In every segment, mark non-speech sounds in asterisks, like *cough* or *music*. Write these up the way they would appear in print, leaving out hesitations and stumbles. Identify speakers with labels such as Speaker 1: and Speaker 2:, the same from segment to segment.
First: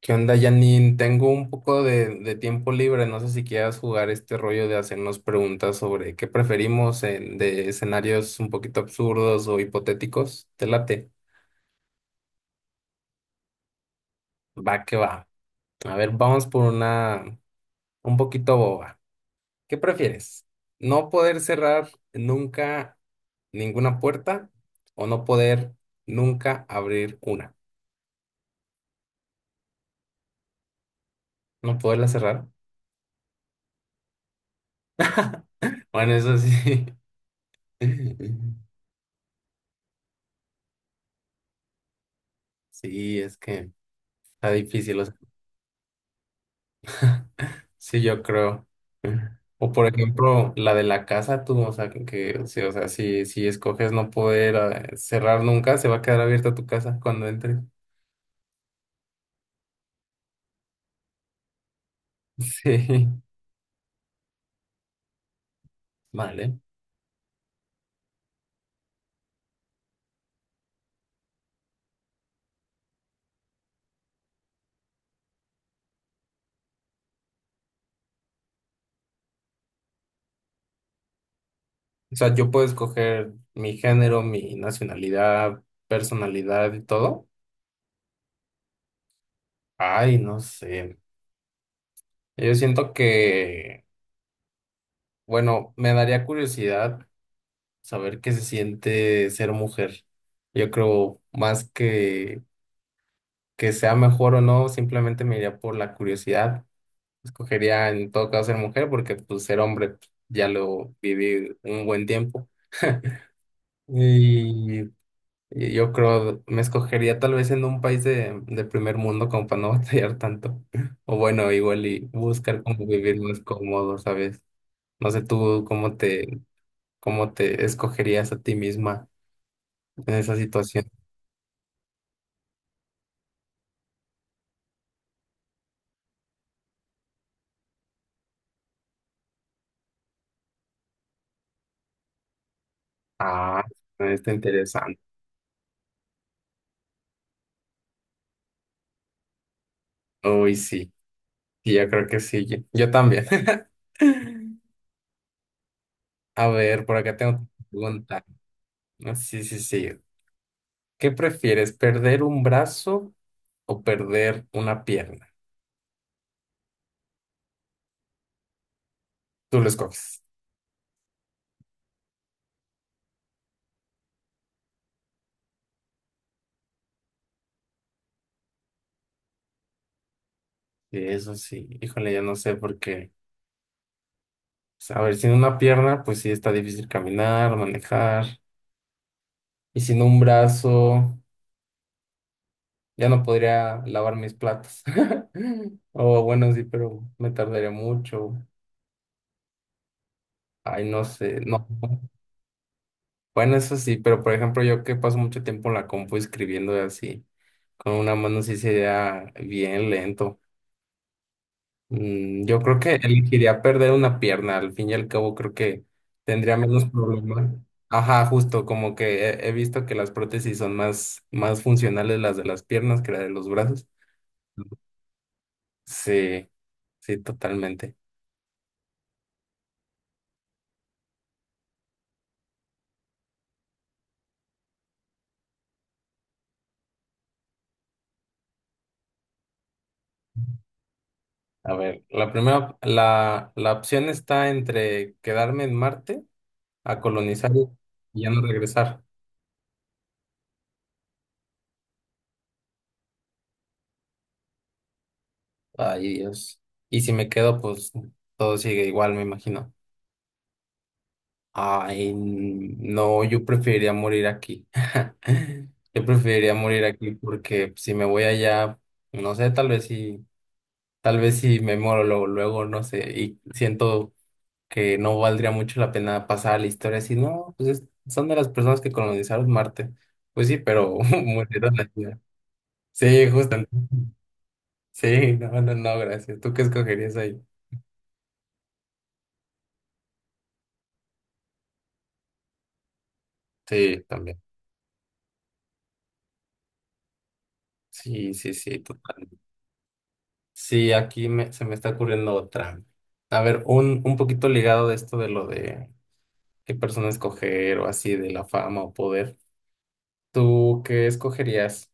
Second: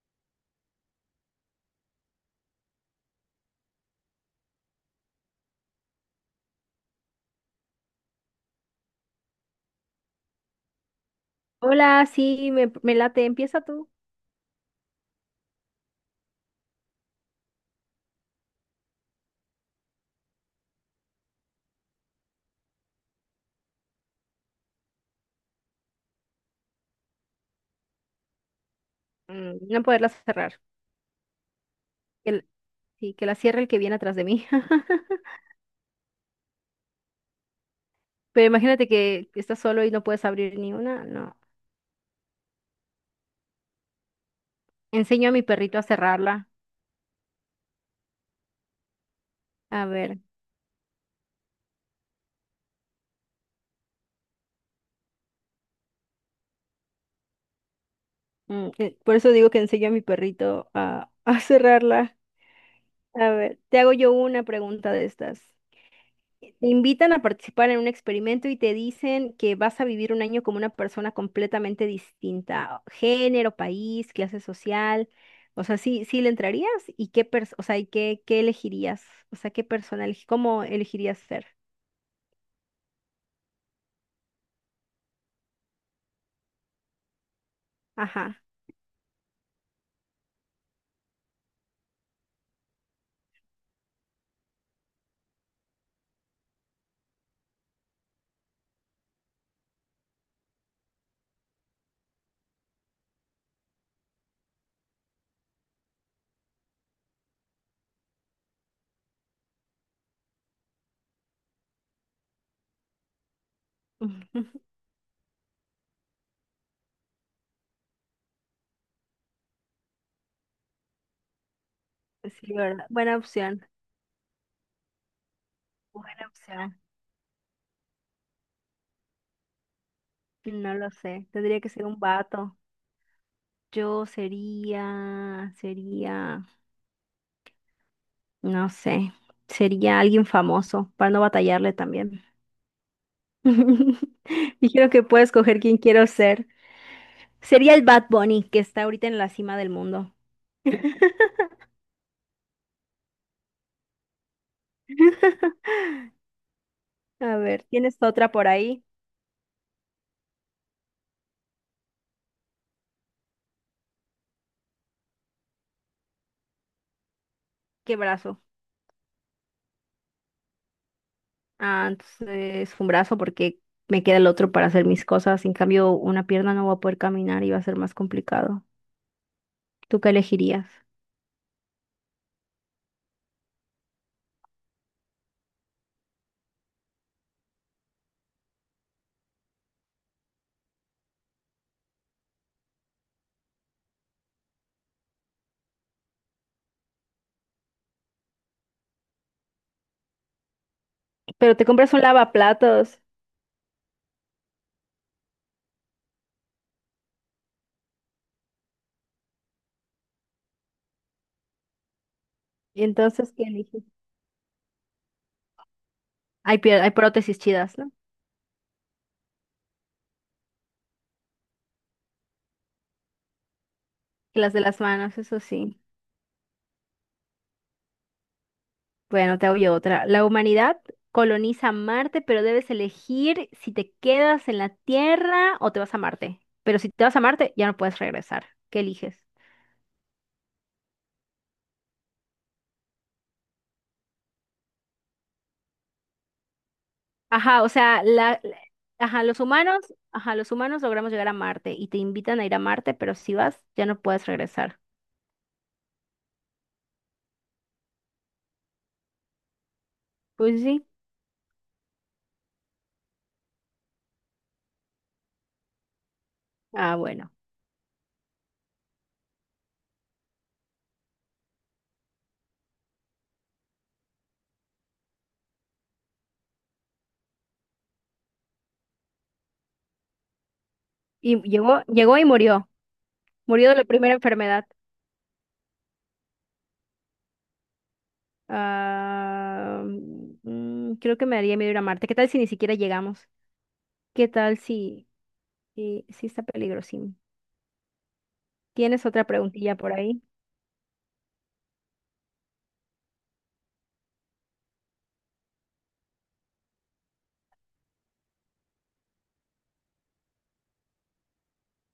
Speaker 1: ¿Qué onda, Janine? Tengo un poco de tiempo libre. No sé si quieras jugar este rollo de hacernos preguntas sobre qué preferimos en, de escenarios un poquito absurdos o hipotéticos. ¿Te late?
Speaker 2: Hola, sí, me late. Empieza tú.
Speaker 1: Va que va. A ver, vamos por una un poquito boba. ¿Qué prefieres? ¿No poder cerrar nunca ninguna puerta o no poder nunca abrir una?
Speaker 2: Mm, no poderla cerrar.
Speaker 1: ¿No poderla
Speaker 2: Que l-
Speaker 1: cerrar?
Speaker 2: sí, que la cierre el que viene atrás de mí. *laughs*
Speaker 1: *laughs* Bueno, eso sí. *laughs*
Speaker 2: Pero imagínate que estás solo y no puedes abrir ni una. No.
Speaker 1: Sí, es que está difícil.
Speaker 2: Enseño a mi perrito a cerrarla.
Speaker 1: Sí, yo creo. O
Speaker 2: A
Speaker 1: por
Speaker 2: ver.
Speaker 1: ejemplo, la de la casa, tú, o sea, sí, o sea, si escoges no poder cerrar nunca, se va a quedar abierta tu casa cuando entres. *laughs*
Speaker 2: Por eso digo que enseño a mi perrito a, *laughs* a cerrarla.
Speaker 1: Sí,
Speaker 2: A ver, te hago yo una pregunta de estas. Te
Speaker 1: vale.
Speaker 2: invitan a participar en un experimento y te dicen que vas a vivir un año como una persona completamente distinta, género, país, clase social. O sea, sí, sí le entrarías y o sea, qué elegirías, o sea, qué persona, cómo elegirías ser.
Speaker 1: O sea, yo puedo escoger mi género, mi nacionalidad, personalidad y todo.
Speaker 2: Ajá.
Speaker 1: Ay, no sé. Yo siento que, bueno, me daría curiosidad saber qué se siente ser mujer. Yo creo más que sea mejor o no, simplemente me iría por la curiosidad. Escogería en todo caso ser mujer porque pues ser hombre pues, ya lo viví un buen tiempo.
Speaker 2: Ujú.
Speaker 1: Y, y yo creo, me escogería tal vez en un país de primer mundo como para no batallar tanto. *laughs* O bueno, igual y
Speaker 2: Sí,
Speaker 1: buscar
Speaker 2: ¿verdad?
Speaker 1: como
Speaker 2: Buena
Speaker 1: vivir más
Speaker 2: opción.
Speaker 1: cómodo, ¿sabes? No sé tú
Speaker 2: Buena opción.
Speaker 1: cómo te escogerías a ti misma en esa
Speaker 2: No
Speaker 1: situación.
Speaker 2: lo sé. Tendría que ser un vato. Yo sería, sería, no sé, sería alguien famoso para no batallarle también.
Speaker 1: Ah,
Speaker 2: *laughs*
Speaker 1: está
Speaker 2: Dijeron
Speaker 1: interesante.
Speaker 2: que puedo escoger quién quiero ser. Sería el Bad Bunny, que está ahorita en la cima del mundo.
Speaker 1: Uy, sí. Y yo creo que sí, yo también. *laughs*
Speaker 2: *laughs*
Speaker 1: A ver, por acá tengo
Speaker 2: A
Speaker 1: una
Speaker 2: ver, ¿tienes
Speaker 1: pregunta.
Speaker 2: otra por ahí?
Speaker 1: Ah, sí, sí, sí. ¿Qué prefieres, perder un brazo o perder una pierna?
Speaker 2: ¿Qué brazo?
Speaker 1: Tú lo escoges.
Speaker 2: Ah, entonces un brazo porque me queda el otro para hacer mis cosas. En cambio, una pierna no va a poder caminar y va a ser más complicado. ¿Tú qué elegirías?
Speaker 1: Sí, eso sí. Híjole, ya no sé por qué. Pues, a ver, sin una pierna, pues sí está difícil caminar, manejar. Y sin un brazo, ya no podría lavar mis platos. *laughs* O bueno, sí, pero me tardaría mucho. Ay, no sé.
Speaker 2: Pero te
Speaker 1: No.
Speaker 2: compras un lavaplatos.
Speaker 1: Bueno, eso sí, pero por ejemplo, yo que paso mucho tiempo en la compu escribiendo así, con una mano sí sería bien lento. Yo creo
Speaker 2: ¿Y
Speaker 1: que
Speaker 2: entonces qué
Speaker 1: elegiría
Speaker 2: eliges?
Speaker 1: perder una pierna, al fin y al cabo creo que tendría
Speaker 2: Hay,
Speaker 1: menos
Speaker 2: hay prótesis
Speaker 1: problemas.
Speaker 2: chidas, ¿no?
Speaker 1: Ajá, justo, como que he visto que las prótesis son más, más funcionales las de las piernas que las de los brazos.
Speaker 2: Que las de las manos, eso sí.
Speaker 1: Sí, sí, totalmente.
Speaker 2: Bueno, te oye otra. La humanidad coloniza Marte, pero debes elegir si te quedas en la Tierra o te vas a Marte. Pero si te vas a Marte, ya no puedes regresar. ¿Qué eliges?
Speaker 1: A ver, la primera, la opción está entre quedarme en Marte a colonizar
Speaker 2: Ajá, o sea,
Speaker 1: y ya no regresar.
Speaker 2: ajá, los humanos, ajá, los humanos logramos llegar a Marte y te invitan a ir a Marte, pero si vas, ya no puedes regresar.
Speaker 1: Ay, Dios. Y si me quedo, pues todo sigue igual, me imagino.
Speaker 2: Pues sí.
Speaker 1: Ay, no, yo preferiría morir aquí. *laughs* Yo preferiría morir
Speaker 2: Ah,
Speaker 1: aquí
Speaker 2: bueno.
Speaker 1: porque si me voy allá, no sé, tal vez si me muero luego, luego, no sé, y siento que no valdría mucho la pena pasar a la historia si no, son de las personas que colonizaron Marte. Pues sí, pero *laughs*
Speaker 2: Y
Speaker 1: murieron
Speaker 2: llegó,
Speaker 1: aquí.
Speaker 2: llegó y murió.
Speaker 1: Sí, justo.
Speaker 2: Murió de la primera enfermedad.
Speaker 1: Sí, no, no, no, gracias. ¿Tú qué escogerías ahí?
Speaker 2: Ah, mm, creo que me daría miedo ir a Marte. ¿Qué tal si ni siquiera llegamos?
Speaker 1: Sí,
Speaker 2: ¿Qué
Speaker 1: también.
Speaker 2: tal si sí, sí está peligrosísimo.
Speaker 1: Sí, sí, sí,
Speaker 2: ¿Tienes otra
Speaker 1: total.
Speaker 2: preguntilla por ahí?
Speaker 1: Sí, aquí se me está ocurriendo otra. A ver, un poquito ligado de esto de lo de qué persona escoger o así, de la fama o poder. ¿Tú qué escogerías?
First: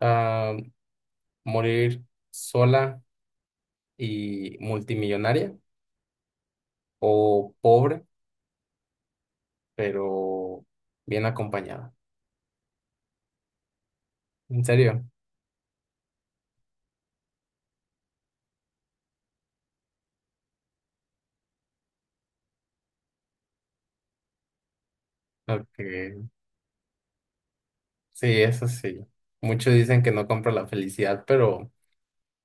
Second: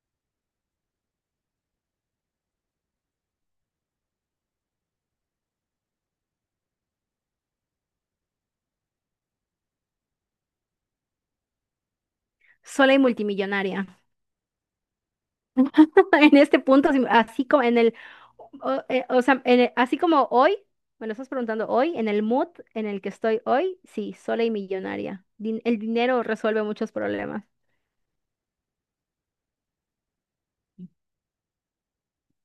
Speaker 1: Ah, ¿morir sola y multimillonaria o pobre pero bien acompañada?
Speaker 2: Sola y multimillonaria.
Speaker 1: ¿En serio?
Speaker 2: *laughs* En este punto, así como en el, o sea, así como hoy, me lo estás preguntando hoy, en el mood en el que estoy hoy, sí, sola y millonaria. El dinero
Speaker 1: Okay.
Speaker 2: resuelve muchos problemas.
Speaker 1: Sí, eso sí. Muchos dicen que no compra la felicidad, pero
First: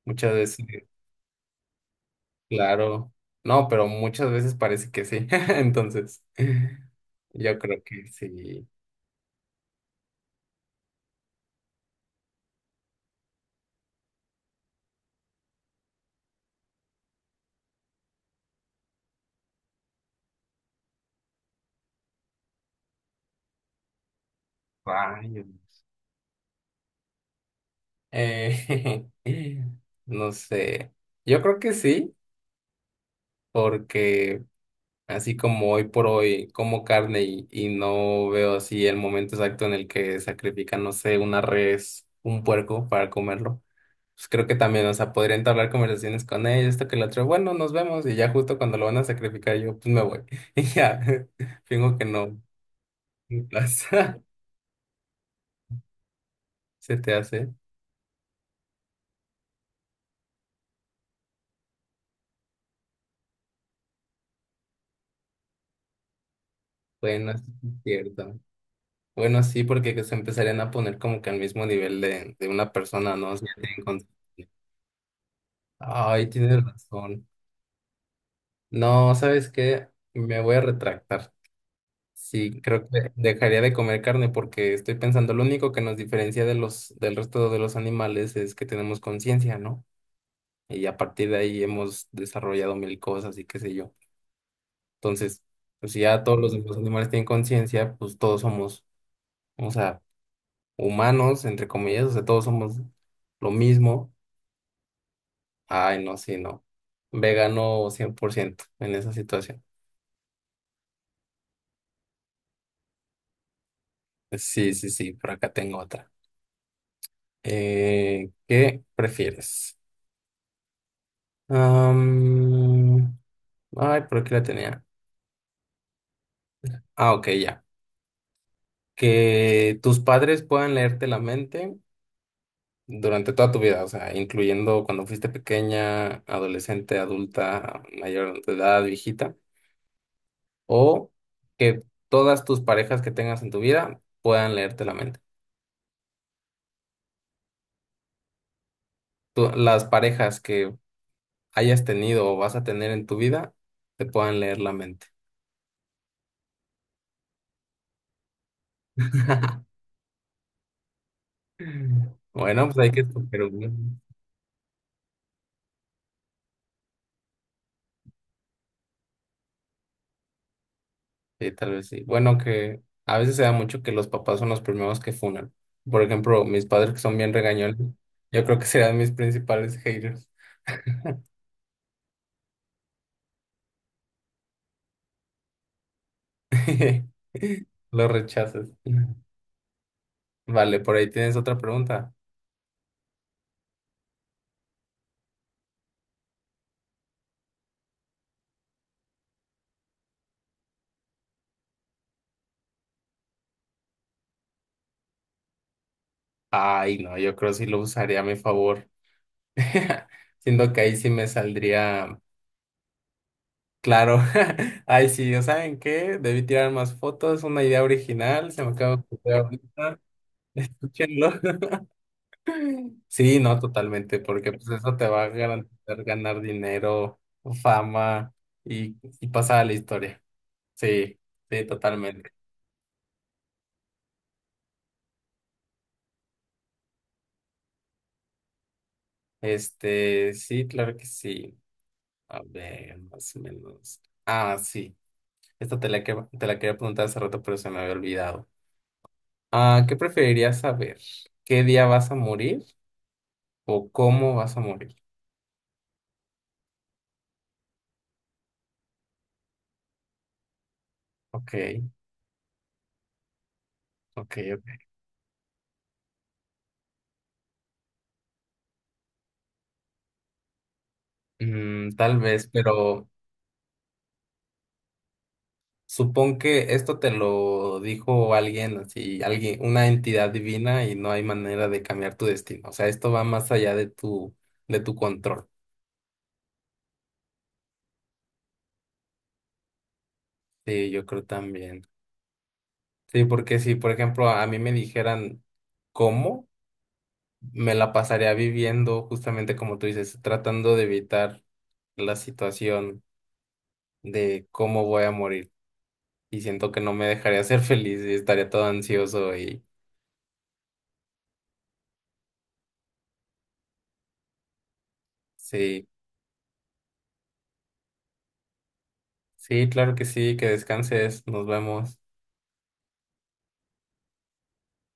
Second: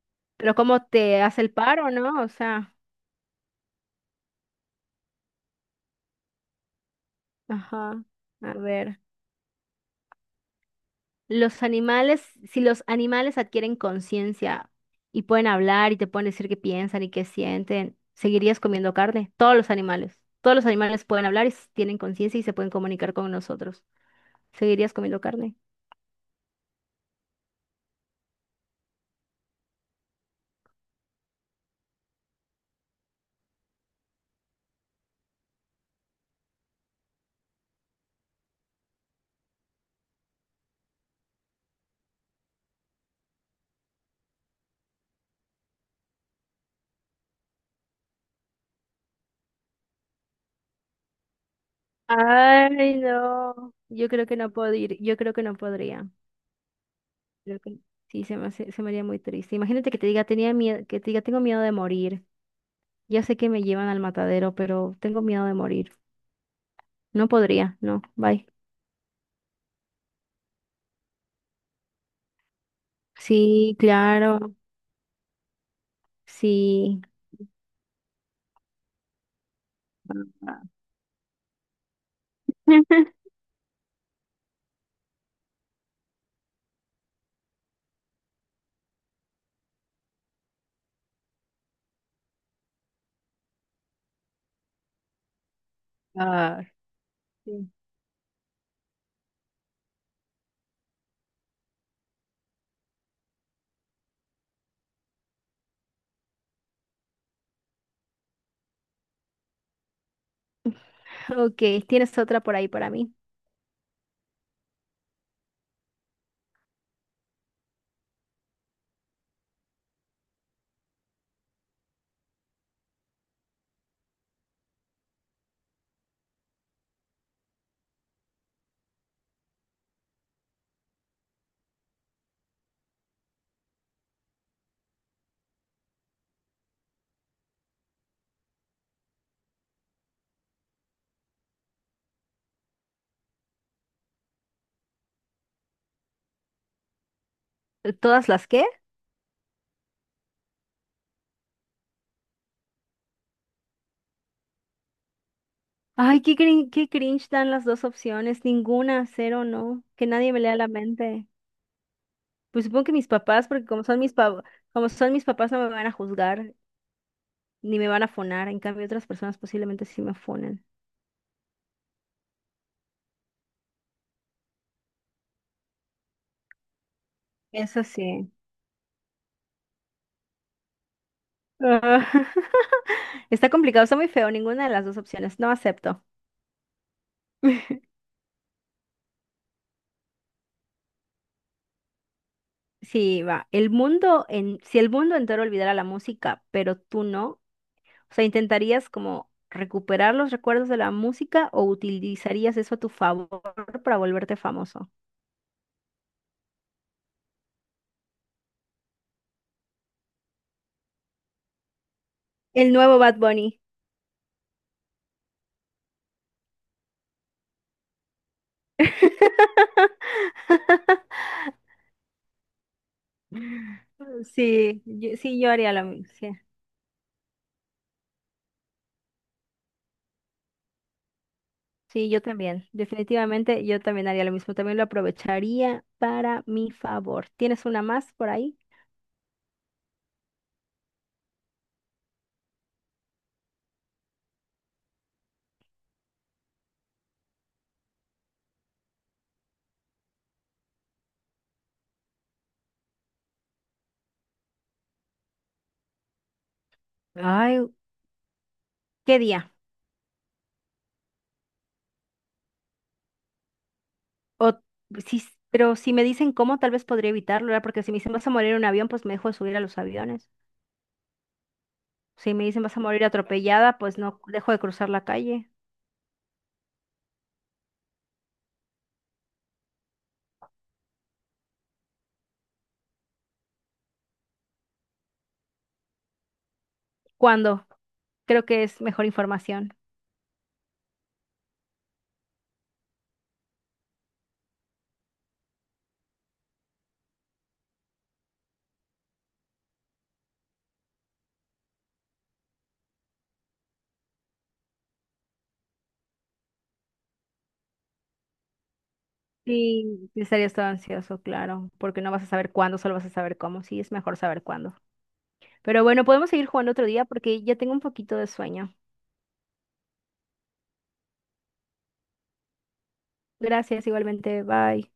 Speaker 1: muchas
Speaker 2: Pero
Speaker 1: veces...
Speaker 2: ¿cómo te hace el paro, no? O sea,
Speaker 1: Claro. No, pero muchas veces parece que sí. *laughs* Entonces, yo creo
Speaker 2: ajá,
Speaker 1: que
Speaker 2: a
Speaker 1: sí.
Speaker 2: ver. Los animales, si los animales adquieren conciencia y pueden hablar y te pueden decir qué piensan y qué sienten, ¿seguirías comiendo carne? Todos los animales. Todos los animales pueden hablar y tienen conciencia y se pueden comunicar con nosotros. ¿Seguirías comiendo carne?
Speaker 1: Rayos. Eh, *laughs* no sé. Yo creo que sí, porque así como hoy por hoy como carne y no veo así el momento exacto en el que sacrifican, no sé, una res, un puerco para comerlo. Pues creo que también, o sea, podría entablar conversaciones con ellos, esto que lo otro, bueno, nos vemos y ya justo cuando lo van a sacrificar yo, pues me voy. *laughs* Y ya, *laughs* fingo que no
Speaker 2: Ay,
Speaker 1: me
Speaker 2: no.
Speaker 1: pasa.
Speaker 2: Yo creo que no podría.
Speaker 1: *laughs* Se te hace.
Speaker 2: Creo que sí, se me haría muy triste. Imagínate que te diga, tenía miedo, que te diga, tengo miedo de morir. Ya sé que me llevan al matadero, pero tengo miedo de morir. No
Speaker 1: Bueno, sí
Speaker 2: podría,
Speaker 1: es
Speaker 2: no,
Speaker 1: cierto.
Speaker 2: bye.
Speaker 1: Bueno, sí, porque se empezarían a poner como que al mismo nivel de una persona, ¿no? O sea,
Speaker 2: Sí,
Speaker 1: tienen con-
Speaker 2: claro.
Speaker 1: Ay, tienes
Speaker 2: Sí.
Speaker 1: razón. No, ¿sabes qué? Me voy a
Speaker 2: Ah,
Speaker 1: retractar. Sí, creo que
Speaker 2: *laughs*
Speaker 1: dejaría de comer carne porque estoy pensando, lo único que nos diferencia de los, del resto de los animales es que tenemos conciencia, ¿no? Y a partir de ahí hemos desarrollado mil cosas y qué sé yo. Entonces, pues si ya todos los
Speaker 2: ah,
Speaker 1: demás animales tienen
Speaker 2: sí.
Speaker 1: conciencia, pues todos somos, o sea, humanos, entre comillas, o sea, todos somos lo mismo. Ay, no, sí, no. Vegano 100% en esa situación.
Speaker 2: Ok, tienes otra por ahí para mí.
Speaker 1: Sí, sí, sí, por acá tengo otra. ¿Qué prefieres? Am, ay, por aquí la tenía. Ah, ok, ya. Que tus padres puedan leerte la mente durante toda tu vida, o sea, incluyendo cuando fuiste pequeña, adolescente, adulta, mayor de edad, viejita, o que todas tus parejas que tengas en tu vida puedan leerte la mente.
Speaker 2: ¿Todas las qué?
Speaker 1: Las parejas que hayas tenido o vas a tener en tu vida te puedan leer la mente.
Speaker 2: Ay, qué cringe dan las dos opciones. Ninguna, cero,
Speaker 1: *laughs*
Speaker 2: no. Que nadie me lea la mente.
Speaker 1: Bueno,
Speaker 2: Pues
Speaker 1: pues
Speaker 2: supongo
Speaker 1: hay
Speaker 2: que
Speaker 1: que
Speaker 2: mis
Speaker 1: escoger
Speaker 2: papás, porque
Speaker 1: uno.
Speaker 2: como son mis papás, no me van a juzgar ni me van a fonar. En cambio, otras personas posiblemente sí me fonen.
Speaker 1: Sí, tal vez sí. Bueno, que a veces se da mucho que los papás son los primeros que funan. Por ejemplo, mis padres que son bien regañones,
Speaker 2: Eso sí.
Speaker 1: yo creo que serán mis principales haters.
Speaker 2: Ah, *laughs* está complicado, está muy feo. Ninguna de las dos opciones. No acepto.
Speaker 1: *laughs* Los rechazas. Vale, por ahí tienes otra pregunta.
Speaker 2: Sí, va. Si el mundo entero olvidara la música, pero tú no, o sea, ¿intentarías como recuperar los recuerdos de la música o utilizarías eso a tu favor para volverte famoso?
Speaker 1: Ay, no, yo creo que sí lo usaría a mi favor. *laughs* Siendo que ahí sí me saldría
Speaker 2: El nuevo Bad Bunny.
Speaker 1: claro. *laughs* Ay, sí, ¿o ¿saben qué? Debí tirar más fotos, una idea original, se me acaba de ocurrir ahorita. *laughs* Escúchenlo. *clears throat* Sí, no, totalmente, porque pues eso te va a
Speaker 2: Sí, yo haría lo
Speaker 1: garantizar
Speaker 2: mismo. Sí.
Speaker 1: ganar dinero, fama y pasar a la historia. Sí, sí,
Speaker 2: Sí, yo
Speaker 1: totalmente.
Speaker 2: también. Definitivamente yo también haría lo mismo. También lo aprovecharía para mi favor. ¿Tienes una más por ahí?
Speaker 1: Este, sí, claro que sí. A ver, más o menos. Ah, sí. Esta te la quería preguntar hace rato, pero se me había olvidado. Ah, ¿qué preferirías saber? ¿Qué día vas a morir o cómo vas a morir?
Speaker 2: Ay, ¿qué día?
Speaker 1: Ok, ok,
Speaker 2: O
Speaker 1: ok.
Speaker 2: sí, pero si me dicen cómo, tal vez podría evitarlo, ¿verdad? Porque si me dicen vas a morir en un avión, pues me dejo de subir a los aviones.
Speaker 1: Tal
Speaker 2: Si me
Speaker 1: vez,
Speaker 2: dicen vas a morir
Speaker 1: pero
Speaker 2: atropellada, pues no dejo de cruzar la calle.
Speaker 1: supón que esto te lo dijo alguien, así, alguien, una entidad divina y no hay manera de cambiar tu destino. O sea, esto va más allá de tu control.
Speaker 2: ¿Cuándo? Creo que es mejor información.
Speaker 1: Sí, yo creo también. Sí, porque si, por ejemplo, a mí me dijeran cómo, me la pasaría viviendo justamente como tú dices, tratando de evitar la situación de cómo voy a morir. Y siento que no me dejaría ser *laughs* feliz y estaría todo ansioso y
Speaker 2: Sí, sí estarías todo ansioso, claro, porque no vas a saber cuándo, solo vas a saber cómo. Sí, es mejor saber cuándo. Pero
Speaker 1: sí,
Speaker 2: bueno, podemos seguir jugando otro día porque ya tengo un poquito de sueño.
Speaker 1: sí, claro que sí, que descanses, nos vemos.
Speaker 2: Gracias, igualmente. Bye.